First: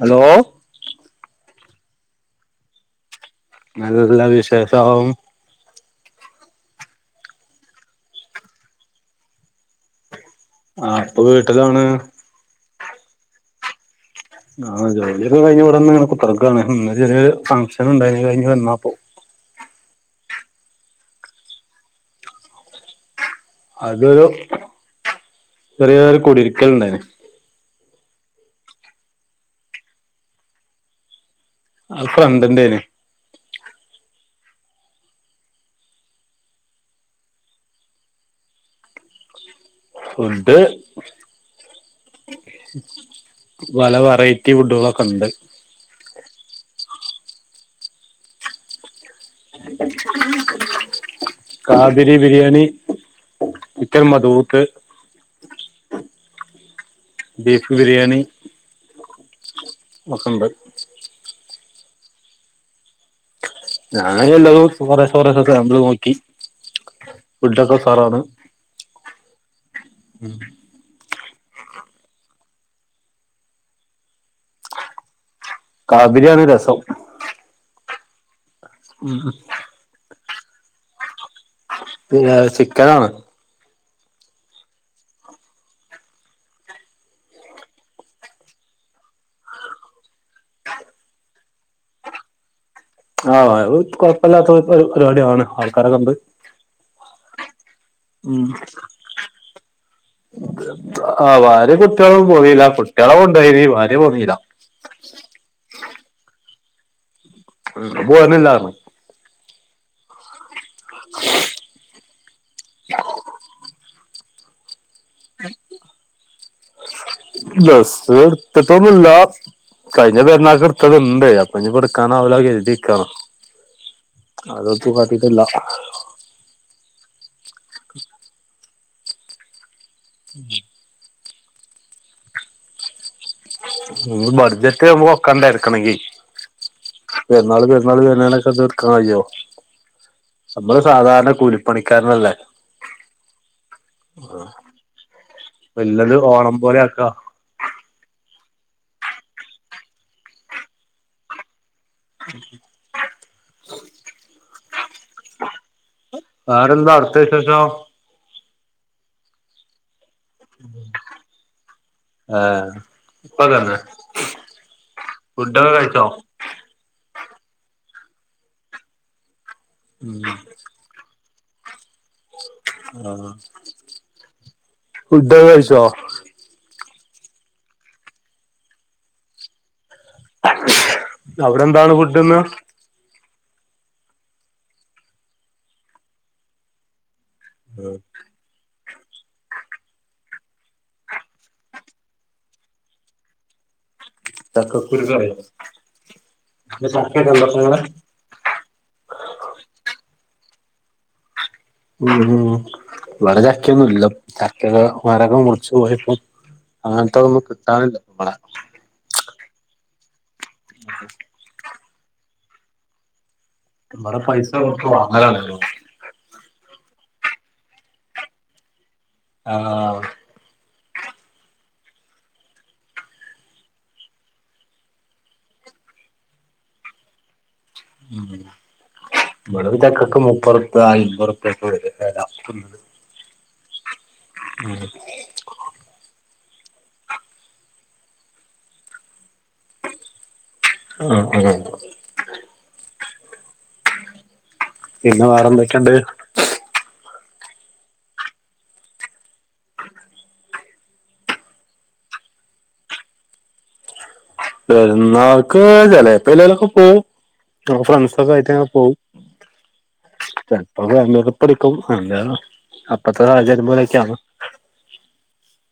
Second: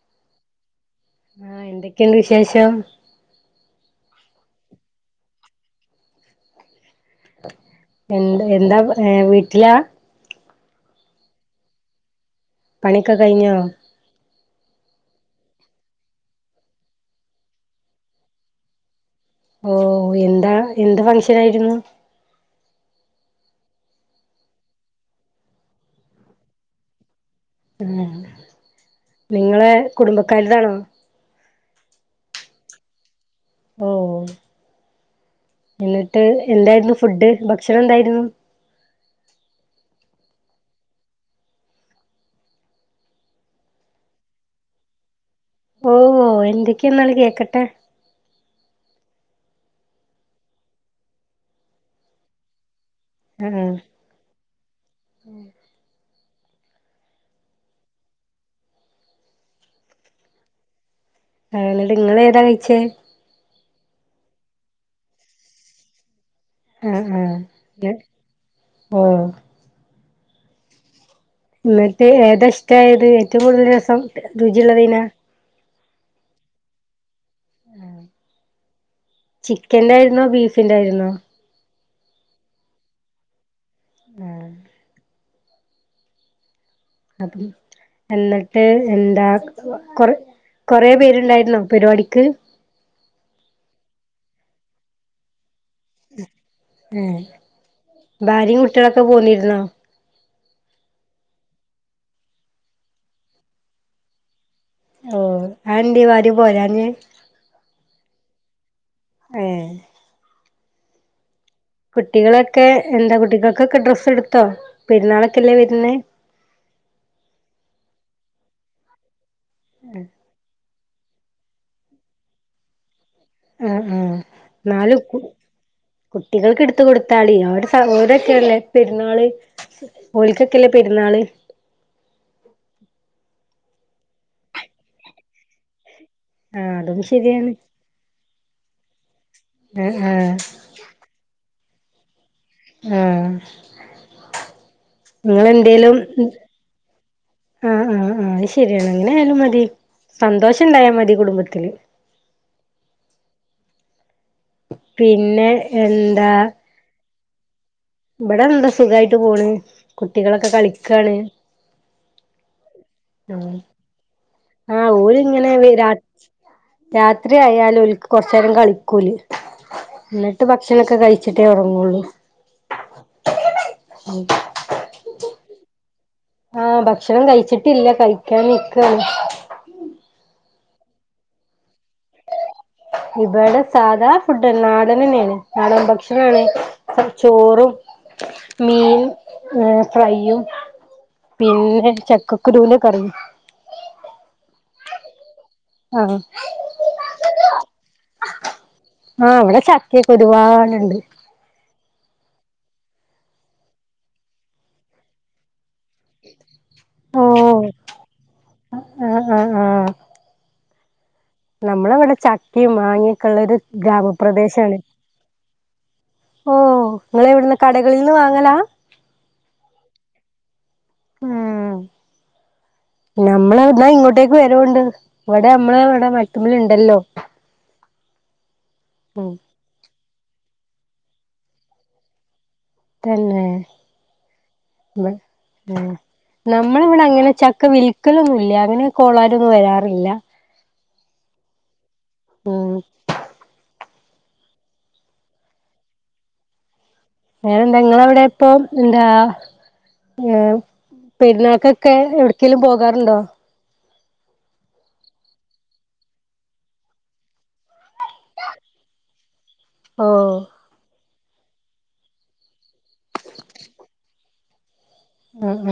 Hello ആ എന്തൊക്കെയുണ്ട് വിശേഷം നല്ലത്ല്ലാം വിശേഷം എന്ത് എന്താ ഏ വീട്ടിലാ ആ ഇപ്പൊ വീട്ടിലാണ് പണിക്കെ കഴിഞ്ഞോ ആ ജോലി ഒക്കെ കഴിഞ്ഞ് ഇവിടെ വന്ന് ഇങ്ങനെ കുത്തർക്കാണ് ഇന്ന് ചെറ്യേ ഫംഗ്ഷൻ ഇണ്ടായ്നി അകയ്ഞ്ഞ് വന്നാപ്പോ ഓ എന്താ എന്ത് ഫംഗ്ഷൻ ആയിരുന്നു അതൊരു ചെറ്യേ ഒര് കുടിര്ക്കൽണ്ടായിനി ആ നിങ്ങളെ കുടുംബക്കാരതാണോ അ ഫ്രണ്ടിൻ്റേണി ഓ എന്നിട്ട് എന്തായിരുന്നു ഫുഡ് ഭക്ഷണം എന്തായിരുന്നു ഫുഡ് പല വെറൈറ്റി ഫുഡുകളൊക്കെണ്ട് ഓ ഓ എന്തെക്കെ ന്നാല് കേക്കട്ടെ കാബിരി ബിരിയാണി ആഹ് ക്കൻ മദ്ഹൂത്ത് ബീഫ് ബിരിയാണി ഒക്കെണ്ട് ആണ്ലേ ങ്ങളേ ഏതാ കഴിച്ചേ ഞാന് എല്ലതും കൊറേശേ കൊറേശേ സേമ്പിൾ നോക്കി ആ ഫുഡൊക്കെ ആ ഉസാറാണ് ഓ ഉം ന്നിട്ട് ഏതാ ഇഷ്ടായത് ഏറ്റവും കൂടുതൽ രസം രുചിയുള്ളതെയ്നാ കാബിരിയാണ് രസം ചിക്കന്റായിര്ന്നോ ബീ ഫിന്റായ്ര്ന്നോ പിന്നേ ചിക്കനാണ് ആ അപ്പം എന്നിട്ട് എന്താ കൊറ കൊറേ പേരുണ്ടായിരുന്നോ പരിവാടിക്ക് ആ അഅ് കൊഴപ്പല്ലാത്ത പര് പരിവാടി ആണ് ഉം ഭാര്യയും കുട്ടികളൊക്കെ പോന്നിരുന്നോ ആ ഭാര്യയും കുട്ടികളും പൊന്നീല്ല കുട്ടികളെ കൊണ്ടൊയ്‌നീ ഭാര്യ പോന്നീല്ല ഓ അഎന്തേ ഭാര്യ പോരാ ഉം ഉം പോര്നില്ലാർഞ്ഞ് ഏ കുട്ടികളെ- ഒക്കെ എന്താ കുട്ടികൾക്കൊക്കെ ഡ്രസ്സ് എടുത്ത- ട്ത്തോ [unintelligible] പെരുന്നാളൊക്കെല്ലേ വരുന്നേ ഡ്രസ്സ്‌ എടുത്തിട്ടൊന്നുമില്ല കഴിഞ്ഞ പെരുന്നാൾക്ക് എടു - ട്ത്തത്ണ്ടേ അപ്പം ഞിപ്പെടുക്കാനാവൂലാ കെര്‌തിക്കാണ് ആഹ് ആഹ് നാലും കു കുട്ടികൾക്ക് എടുത്ത് കൊടുത്ത്- ത [unintelligible] സഹോദൊക്കെയല്ലേ പെര്‌ന്നാള്‌ ഓലിക്കൊക്കെല്ലേ പെരുന്നാള് മളെ ബഡ്ജറ്റ് നമ്മക്ക് ഒക്കണ്ടേ എടുക്കണെങ്കി ആഹ് അതും ശരിയാണ് പെരുന്നാള് പെരുന്നാള് [unintelligible] പന്തെ ഇട്ക്കാൻ കയ്യോ? ആഹ് ആഹ് നമ്മള് സാധാരണ കൂലി പണിക്കാരനല്ലേ ആ നിങ്ങളെന്തേലും വല്ലത് ഓണം പോലെ ആക്കാ ആഹ് ആഹ് ആഹ് അയിശേ രിയാണ്. അങ്ങനൊയാലും മതി. സന്തോഷം ഉണ്ടായാ മതി കുടുംബത്തില്. പിന്നെ എന്താ ത്തെ വിശേഷോ? ഇവിടെ എന്താ സുഖായിട്ട് പോണ്. കുട്ടികളൊക്കെ കളിക്കാണ്. ഏഹ് ഇപ്പൊ ആഹ് തന്നെ ആ ഓര് ഇങ്ങനെ വി ഫുഡൊക്കെ രാ കഴിച്ചോ രാത്രിയായാല് ഓൽക്ക് കൊറച്ചേരാം കളിക്കോല്. എന്നിട്ട് ഭക്ഷണൊക്കെ കഴി ച്ചിട്ടേ ഉറങ്ങൂള്ളു. ആഹ് ഫു ഡൊക്കെ കഴിച്ചോ? ആ ഭ ക്ഷണം കഴിച്ചിട്ടില്ല കഴിക്കാൻ നിക്കാണ്. അവിടെ എന്താണ് ഫുഡിന്ന്? ഇവടെ സാധാ ഫുഡ് നാടനന്നെയാണ് നാടൻ ഭക്ഷണാണ്. ചോറും മീൻ ഏ ഫ്രൈയും പിന്നെ ചക്കക്കുരൂന്റെ കറിയും. ചക്ക കുരുക്കറിയാ? ആ ഇപ്പൊ ഇങ്ങളെ ആ ഇവിടെ ചക്ക്യൊക്കെ ഒരുപാട് ഇണ്ട് ഉം ഉം ഇവടെ ചക്ക്യൊന്നൂല്ല. ചക്കേടെ മരൊക്കെ മുറിച്ചു പോയപ്പോ അങ്ങനത്തെ ഒന്നും കിട്ടാനില്ല ഇവട ആ ആ നമ്മളവിടെ ചക്കേം മാങ്ങേ ക്കുള്ളൊരു ഇവിടെ പൈസ ഗ്രാമപ്രദേശാണ്. കൊടുത്ത് വാങ്ങലാണ് ഓ ഇങ്ങളെവിടന്ന് കടകളീന്ന് വാങ്ങലാ? ആഹ് ഇം നമ്മള് ദാ ഇങ്ങോട്ടേക്ക് വരവുണ്ട് ഇവിടെ നമ്മള് ഇവിടെ മരത്തിമ്മലിണ്ടല്ലോ [unintelligible] [unintelligible] തന്നേ മ് ഇം നമ്മളിവിടങ്ങന ചക്ക വി ക്കലൊന്നും ഇല്ല അങ്ങനെ കോളാരൊന്നും വരാറില്ല ആ ആഹ് ഉം പിന്നെ വേറെന്തൊക്കെയൊണ്ട്? ഞാനിണ്ട് ഇങ്ങളെവിടെ ഇപ്പം എന്താ ഏഹ് പെരുന്നാക്കൊക്കെ എവിടേക്കേലും പോകാറുണ്ടോ? പെരുന്നാക്ക് ചിലേപ്പ എല്ലേലക്ക പോവും [unintelligible] ഫ്രണ്ട്സ് സക്ക ആയിട്ടങ്ങന പോവും. ഓഹ് ചേലപ്പ [unintelligible] ടിക്കും [unintelligible] അപ്പത്തെ സാഹചര്യം പോലെയൊക്കെയാണ്. ഉ ഉം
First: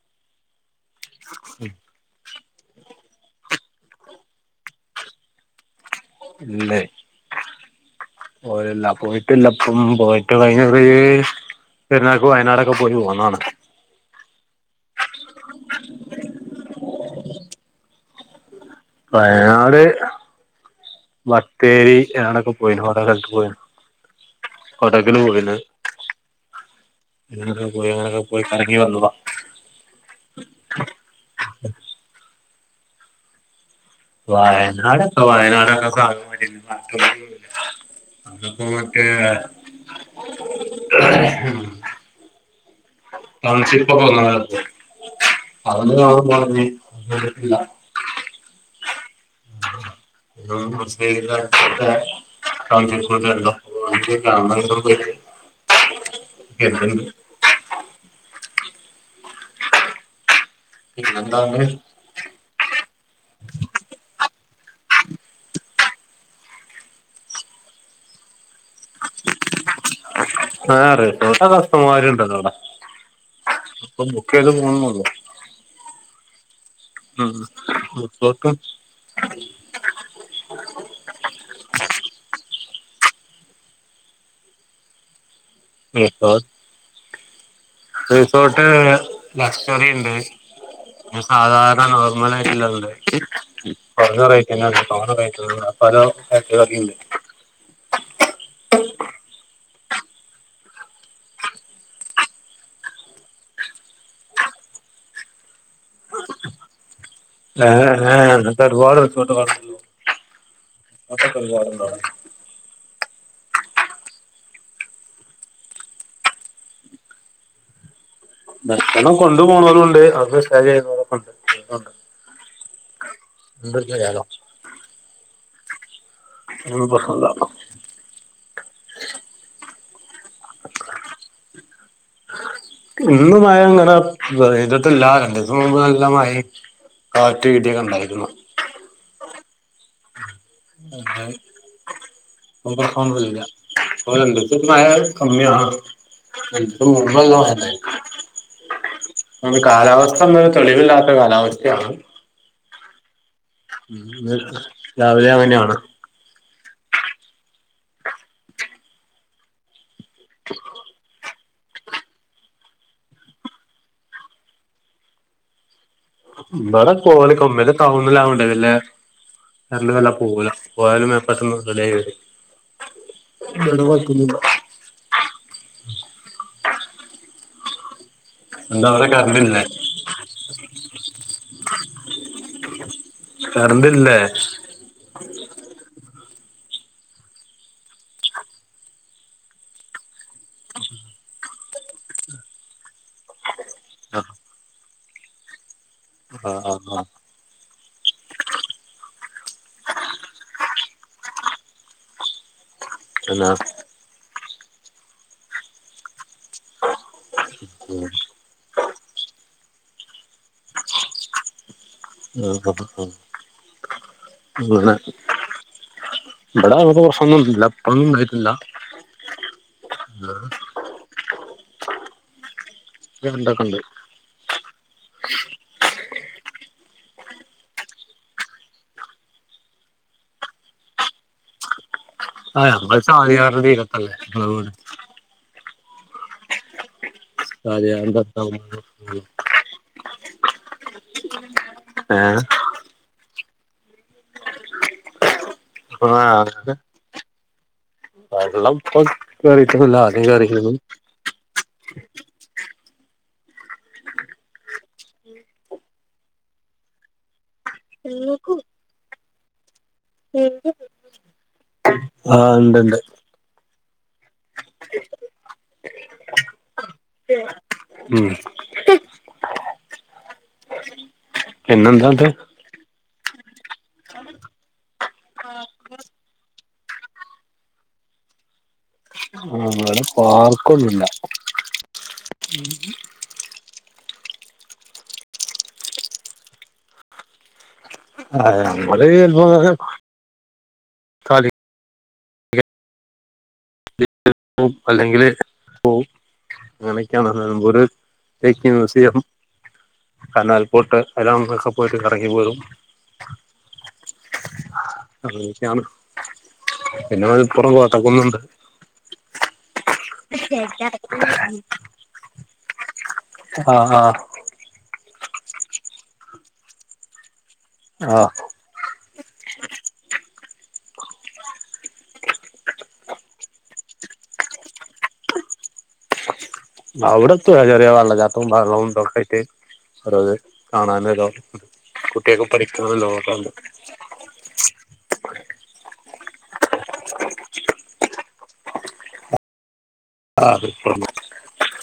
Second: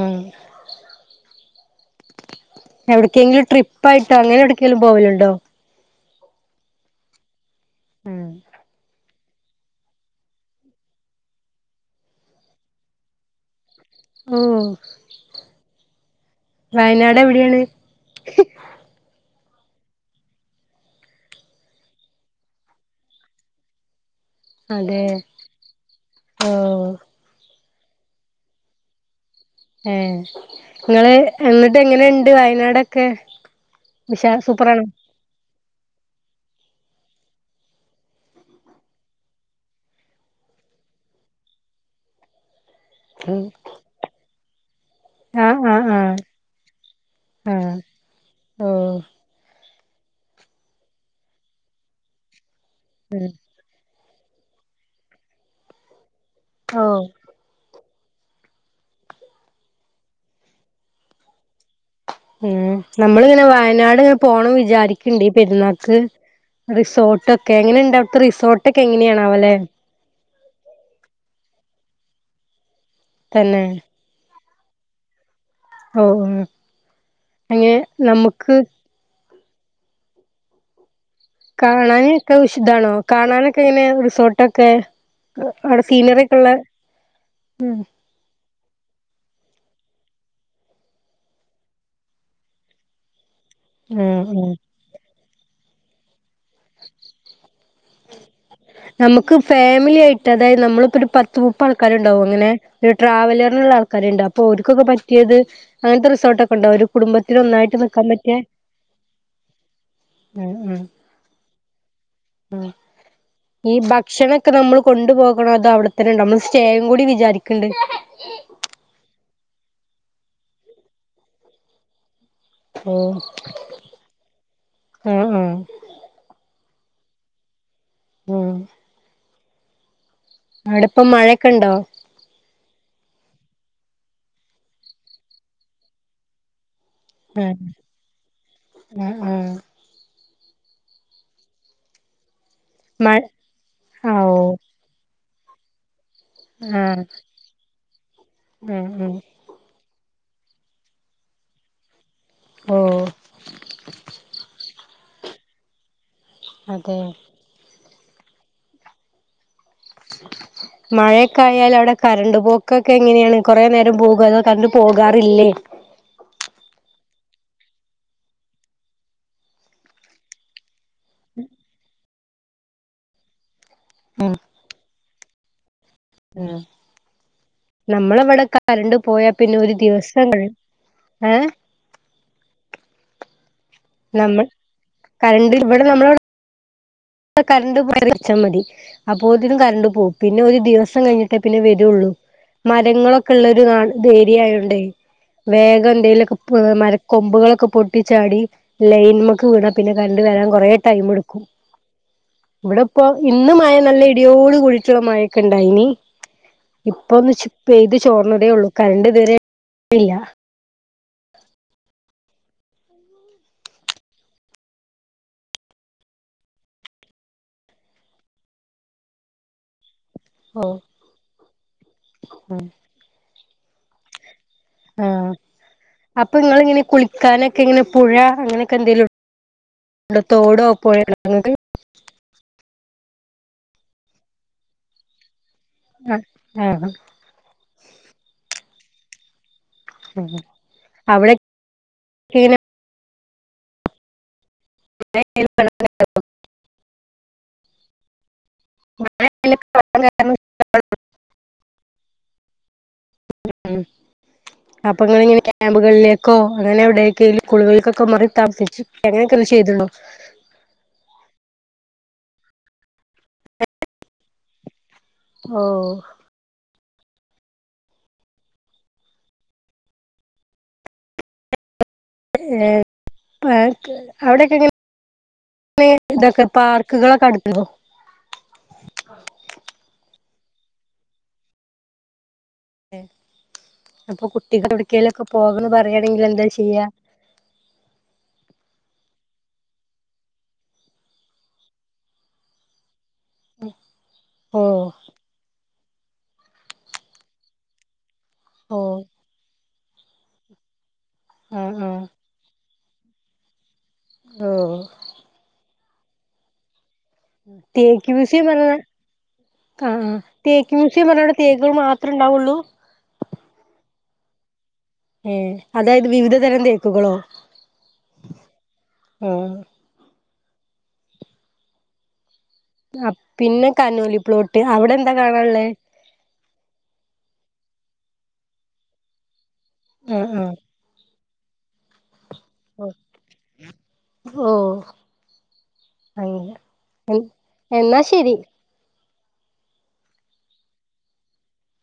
എവിടക്കെങ്കിലും ട്രിപ്പ് ആയിട്ടോ അങ്ങനെ എവടെക്കെങ്കിലും പോവലിണ്ടോ ഇല്ലേയ് ഉം [unintelligible] ല്ലപ്പം പോയിട്ട് കഴിഞ്ഞറി പെരുന്നാക്ക് വയനാടൊക്കെ പോയി പോന്നതാണ് ഓ എവിടെയാണ്? വയനാട് മത്തേരി ആടൊക്കെ പോയിന് [unintelligible] പോയിനു അതെ കൊടകിലും പോയിന് ഓഹ് പോയി അങ്ങനൊക്കെ പോയി കറങ്ങി വന്നതാ ഏ നിങ്ങള് എന്നിട്ട് എങ്ങനെണ്ട് വയനാട് പെ വയനാടൊക്കെ വയനാടൊക്കെ സാഗണ്ട അതിപ്പോൊ മറ്റേ തസിപ്പൊ പോന്ന ആഹ് ആഹ് അ ആഹ് പറട്ടില്ല ആഹ് ഓഹ് ആ മട്ട ആ ഉം സ ആ പോ ഓഹ് ഉം ഇന്താണ് ഉ നമ്മളിങ്ങനെ വയനാട് ഇങ്ങനെ പോണം വിചാരിക്കണ്ടണ്ട് പെരുന്നാക്ക് റിസോർട്ടൊക്കെ എങ്ങനെ ഇണ്ടവിത്തെ റിസോർട്ട് ആറ ട്ട കഷമാരുണ്ടല്ലോ അവിടെ തന്നെ [unintelligible] ഒഒ അങ്ങെ നമുക്ക് ഉ [inaudible] കാണാനക്കെ വിഷിതാണോ കാണാനൊക്കെങ്ങനെയാ റിസോട്ടൊക്കെ അവിടെ സീനറിക്കൊള്ള റിസോട്ട് ലക്ഷ്വറിണ്ട് പിന്നെ സാധാരണ നോർമലായിട്ടുള്ളണ്ട് ഉം പൗഞ്ഞൂർ ഉം യി ന പൗണൂർായിയി [unintelligible] പല ഫാക്ടറികൾക്കണ്ട് നമുക്ക് ഫാമിലിയായി മറ്റേത് നമ്മളിപ്പോരു പത്തുമുപ്പതാൾക്കാരുണ്ടാവുങ്ങനെ ഒരു ട്രാവലറിനുള്ളൾക്കാരുണ്ടാവുപ്പൊർക്കൊക്കെ പറ്റിയത് അങ്ങനത്തെ റിസോർട്ടോക്കെണ്ടോ ഒരു കുടുംബത്തിനൊന്നായിട്ട് ഏഹ് നിക്കാൻ ഏഹ് പറ്റിയ അങ്ങനത്തെ ഒരുപാട് റിസോർട്ടുകളുണ്ടല്ലോ മ്മ് റിസോർട്ടൊക്കെ ഒരുപാടുണ്ട് അവിടെ മ്മ് ഈ ഭക്ഷണക്കെ നമ്മൾ കൊണ്ടു പോകണോ അതോ അവിടെത്തന്നെണയുണ്ടോ നമ്മള് സ്റ്റേയും കൂടി വിചാരിക്കണ്ട് ഭക്ഷണം കൊണ്ടു പോണവരുണ്ട് [unintelligible] ഓ ചെയ്യാലോ മ്മ് മ്മ് എ പസന്ത [unintelligible] മ്മ് അവിടിപ്പം മഴൊക്കെണ്ടോ ഇന്ന് മഴങ്ങനെ ഇതിട്ടല്ല രണ്ടുസം മുമ്പ് നല്ല മഴ കാറ്റ് ആഹ് വീട്ടിയത് കണ്ടായിരിന്നു ആഹ് ആഹ് ആഹ മഴ ആഹ് ഓ [unintelligible] [unintelligible] കമ്മിയാ എ ആഹ് മള ഗത [unintelligible] ഉം ഉം ങ്ങള് കാലാവ സമയവും തെളിവില്ലാത്ത കാലാവസ്ഥയാണ്. ഓ രാവിലെങ്ങനെയാണ്. അതെ മഴയ ക്കായാല് അവിടെ കരന്റ് പൊക്കൊക്കെങ്ങനെയാണ് കൊറെ നേരം പോകോ അതോ കരൻറ് പോകാറില്ലേ [unintelligible] പോയാലുപ്പത്തന്നെ ഉടനെ വെരും നടവാക്കുന്നില്ല. അ നമ്മള് ഇവിടൊക്കെ എന്താ കരന്റ് അവിടെ പോയാ കറണ്ട് പിന്നെ ഇല്ലേ ഒരു ദിവസം കഴിഞ്ഞ് ഏ കറണ്ട് ഇല്ലേ നമ്മൾ കരന്റ്ഇവിടെ നമ്മളവടെ കരന്റ് [unintelligible] മതി അപ്പോത്തിന് കരന്റ് പോം പിന്നെ ഒരു ദിവസം കഴിഞ്ഞിട്ടേ പിന്നെ വെരുള്ളൂ മരങ്ങളൊക്കെ ള്ള ഇത് നാട് ഇത് ആ ഏരിയായോണ്ടേ വേഗൻ എലൊക്കെ ആ പ്പ് ആ ആ മരക്കൊമ്പുകളൊക്കെ പൊ ട്ടി ചാടി ലൈൻമ ക്ക്‌ വീണാ പിന്നെ കരന്റ് വെരാൻ കൊറേ ടൈമ്ട്ക്കും ഇവിടെ ഇപ്പോ പിന്നെ ആ ഇന്ന്മയ നല്ല ഇടിയോട് കുഴിച്ചുള്ള മഴൊക്കെ ണ്ടായ്നി ഇപ്പൊ ഒന്ന് പെയ്ത്ചോർന്നതേ ഒള്ളൂ കരന്റ് ഇതുവരെ [unintelligible] [unintelligible] ഇവിടെ അങ്ങനെപ്രശൊന്നും ഇല്ല ഇപ്പൊന്നുംണ്ടായിട്ടില്ല [unintelligible] [unintelligible] ണ്ടാക്ക്ണ്ട് ആഹ് അപ്പൊ ങ്ങള് ഇങ്ങനെ കുളിക്കാനൊക്കെ ഇങ്ങനെ പുഴ അങ്ങനെയൊക്കെ എന്തെലും തോടോ പുഴ ആഹ് ഞങ്ങൾ ചാലിയാറിന്റെ തിരത്തല്ലേ ഞങ്ങളെ വീട് ആഹ് ആഹ് അതെ അന്താക്ക അവിടെ ഏ ക്കേന ആ അങ്ങെ വെള്ളംഇപ്പംകറിട്ടില്ല ആദ്യം കേറിക്കണ് [inaudible] അപ്പോ നിങ്ങൾഇങ്ങനെ ക്യാമ്പുകളിലേക്കോ അങ്ങനെ എവിടെങ്കിലു സ്കുളിലക്കൊക്കെ മാറി താമസിച്ച്ങ്ങനെ കൃഷി ചെയ്ത് ഒള്ളു കേക്കുന്നുണ്ടോ ആഹ് ഉണ്ട്ണ്ട് ഓ ഉം പിന്നെന്താ ഇത് പ [unintelligible] അവിടെ ഒക്കെ ഇങ്ങനെയാണ് ഇത് ഒകെ പാർക്ക് [unintelligible] [unintelligible] വാർക്കൊന്നില്ല അപ്പോൾ കു കുട്ടികൾക്ക് എവിടെയെങ്കിലൊക്കെ പോകന്ന് പറയുകയാണെങ്കിൽ എന്താ ചെയ്യാ ആ നമ്മള കളി ഓ അല്ലെങ്കില് പോകും അങ്ങനെയൊക്കെയണത് നിലമ്പൂർ ഓ [unintelligible] കനാൽ പോട്ട് അല്ലാം നമക്കൊക്കെ ആഹ് പോയിട്ട് ആഹ് കറങ്ങി പോരും ഓ അങ്ങനൊക്കെ ആണ് [inaudible] പിന്നെ മൽപുറം തേക്ക് കോട്ടക്കുന്ന്ണ്ട് മ്യൂസിയം പറഞ്ഞ ആഹ് ആഹ് തേക്ക് മ്യൂസിയം പർഞ്ഞവിടെ തേക്കുകള് മാത്രേ ഉണ്ടാവുള്ളൂ ആഹ് ആഹ് ഏ അതായത് വിവിധ തരം തേക്കുകളോ ആഹ് ആഹ് ആ പിന്നെ കനോലിപ്ലോട്ട് അവിടെന്താ കാണാള്ളേ അവിടെത്തു ചെറിയ വെള്ളച്ചാട്ടും ബേറേള്ളതും തൊക്കയ്ട്ട് [unintelligible] ആഹ് ആഹ് [unintelligible] ട്ട [unintelligible] ഓ പഠിക്ക്ണത് ഓ [unintelligible] [unintelligible] എന്നാ ശരി [inaudible]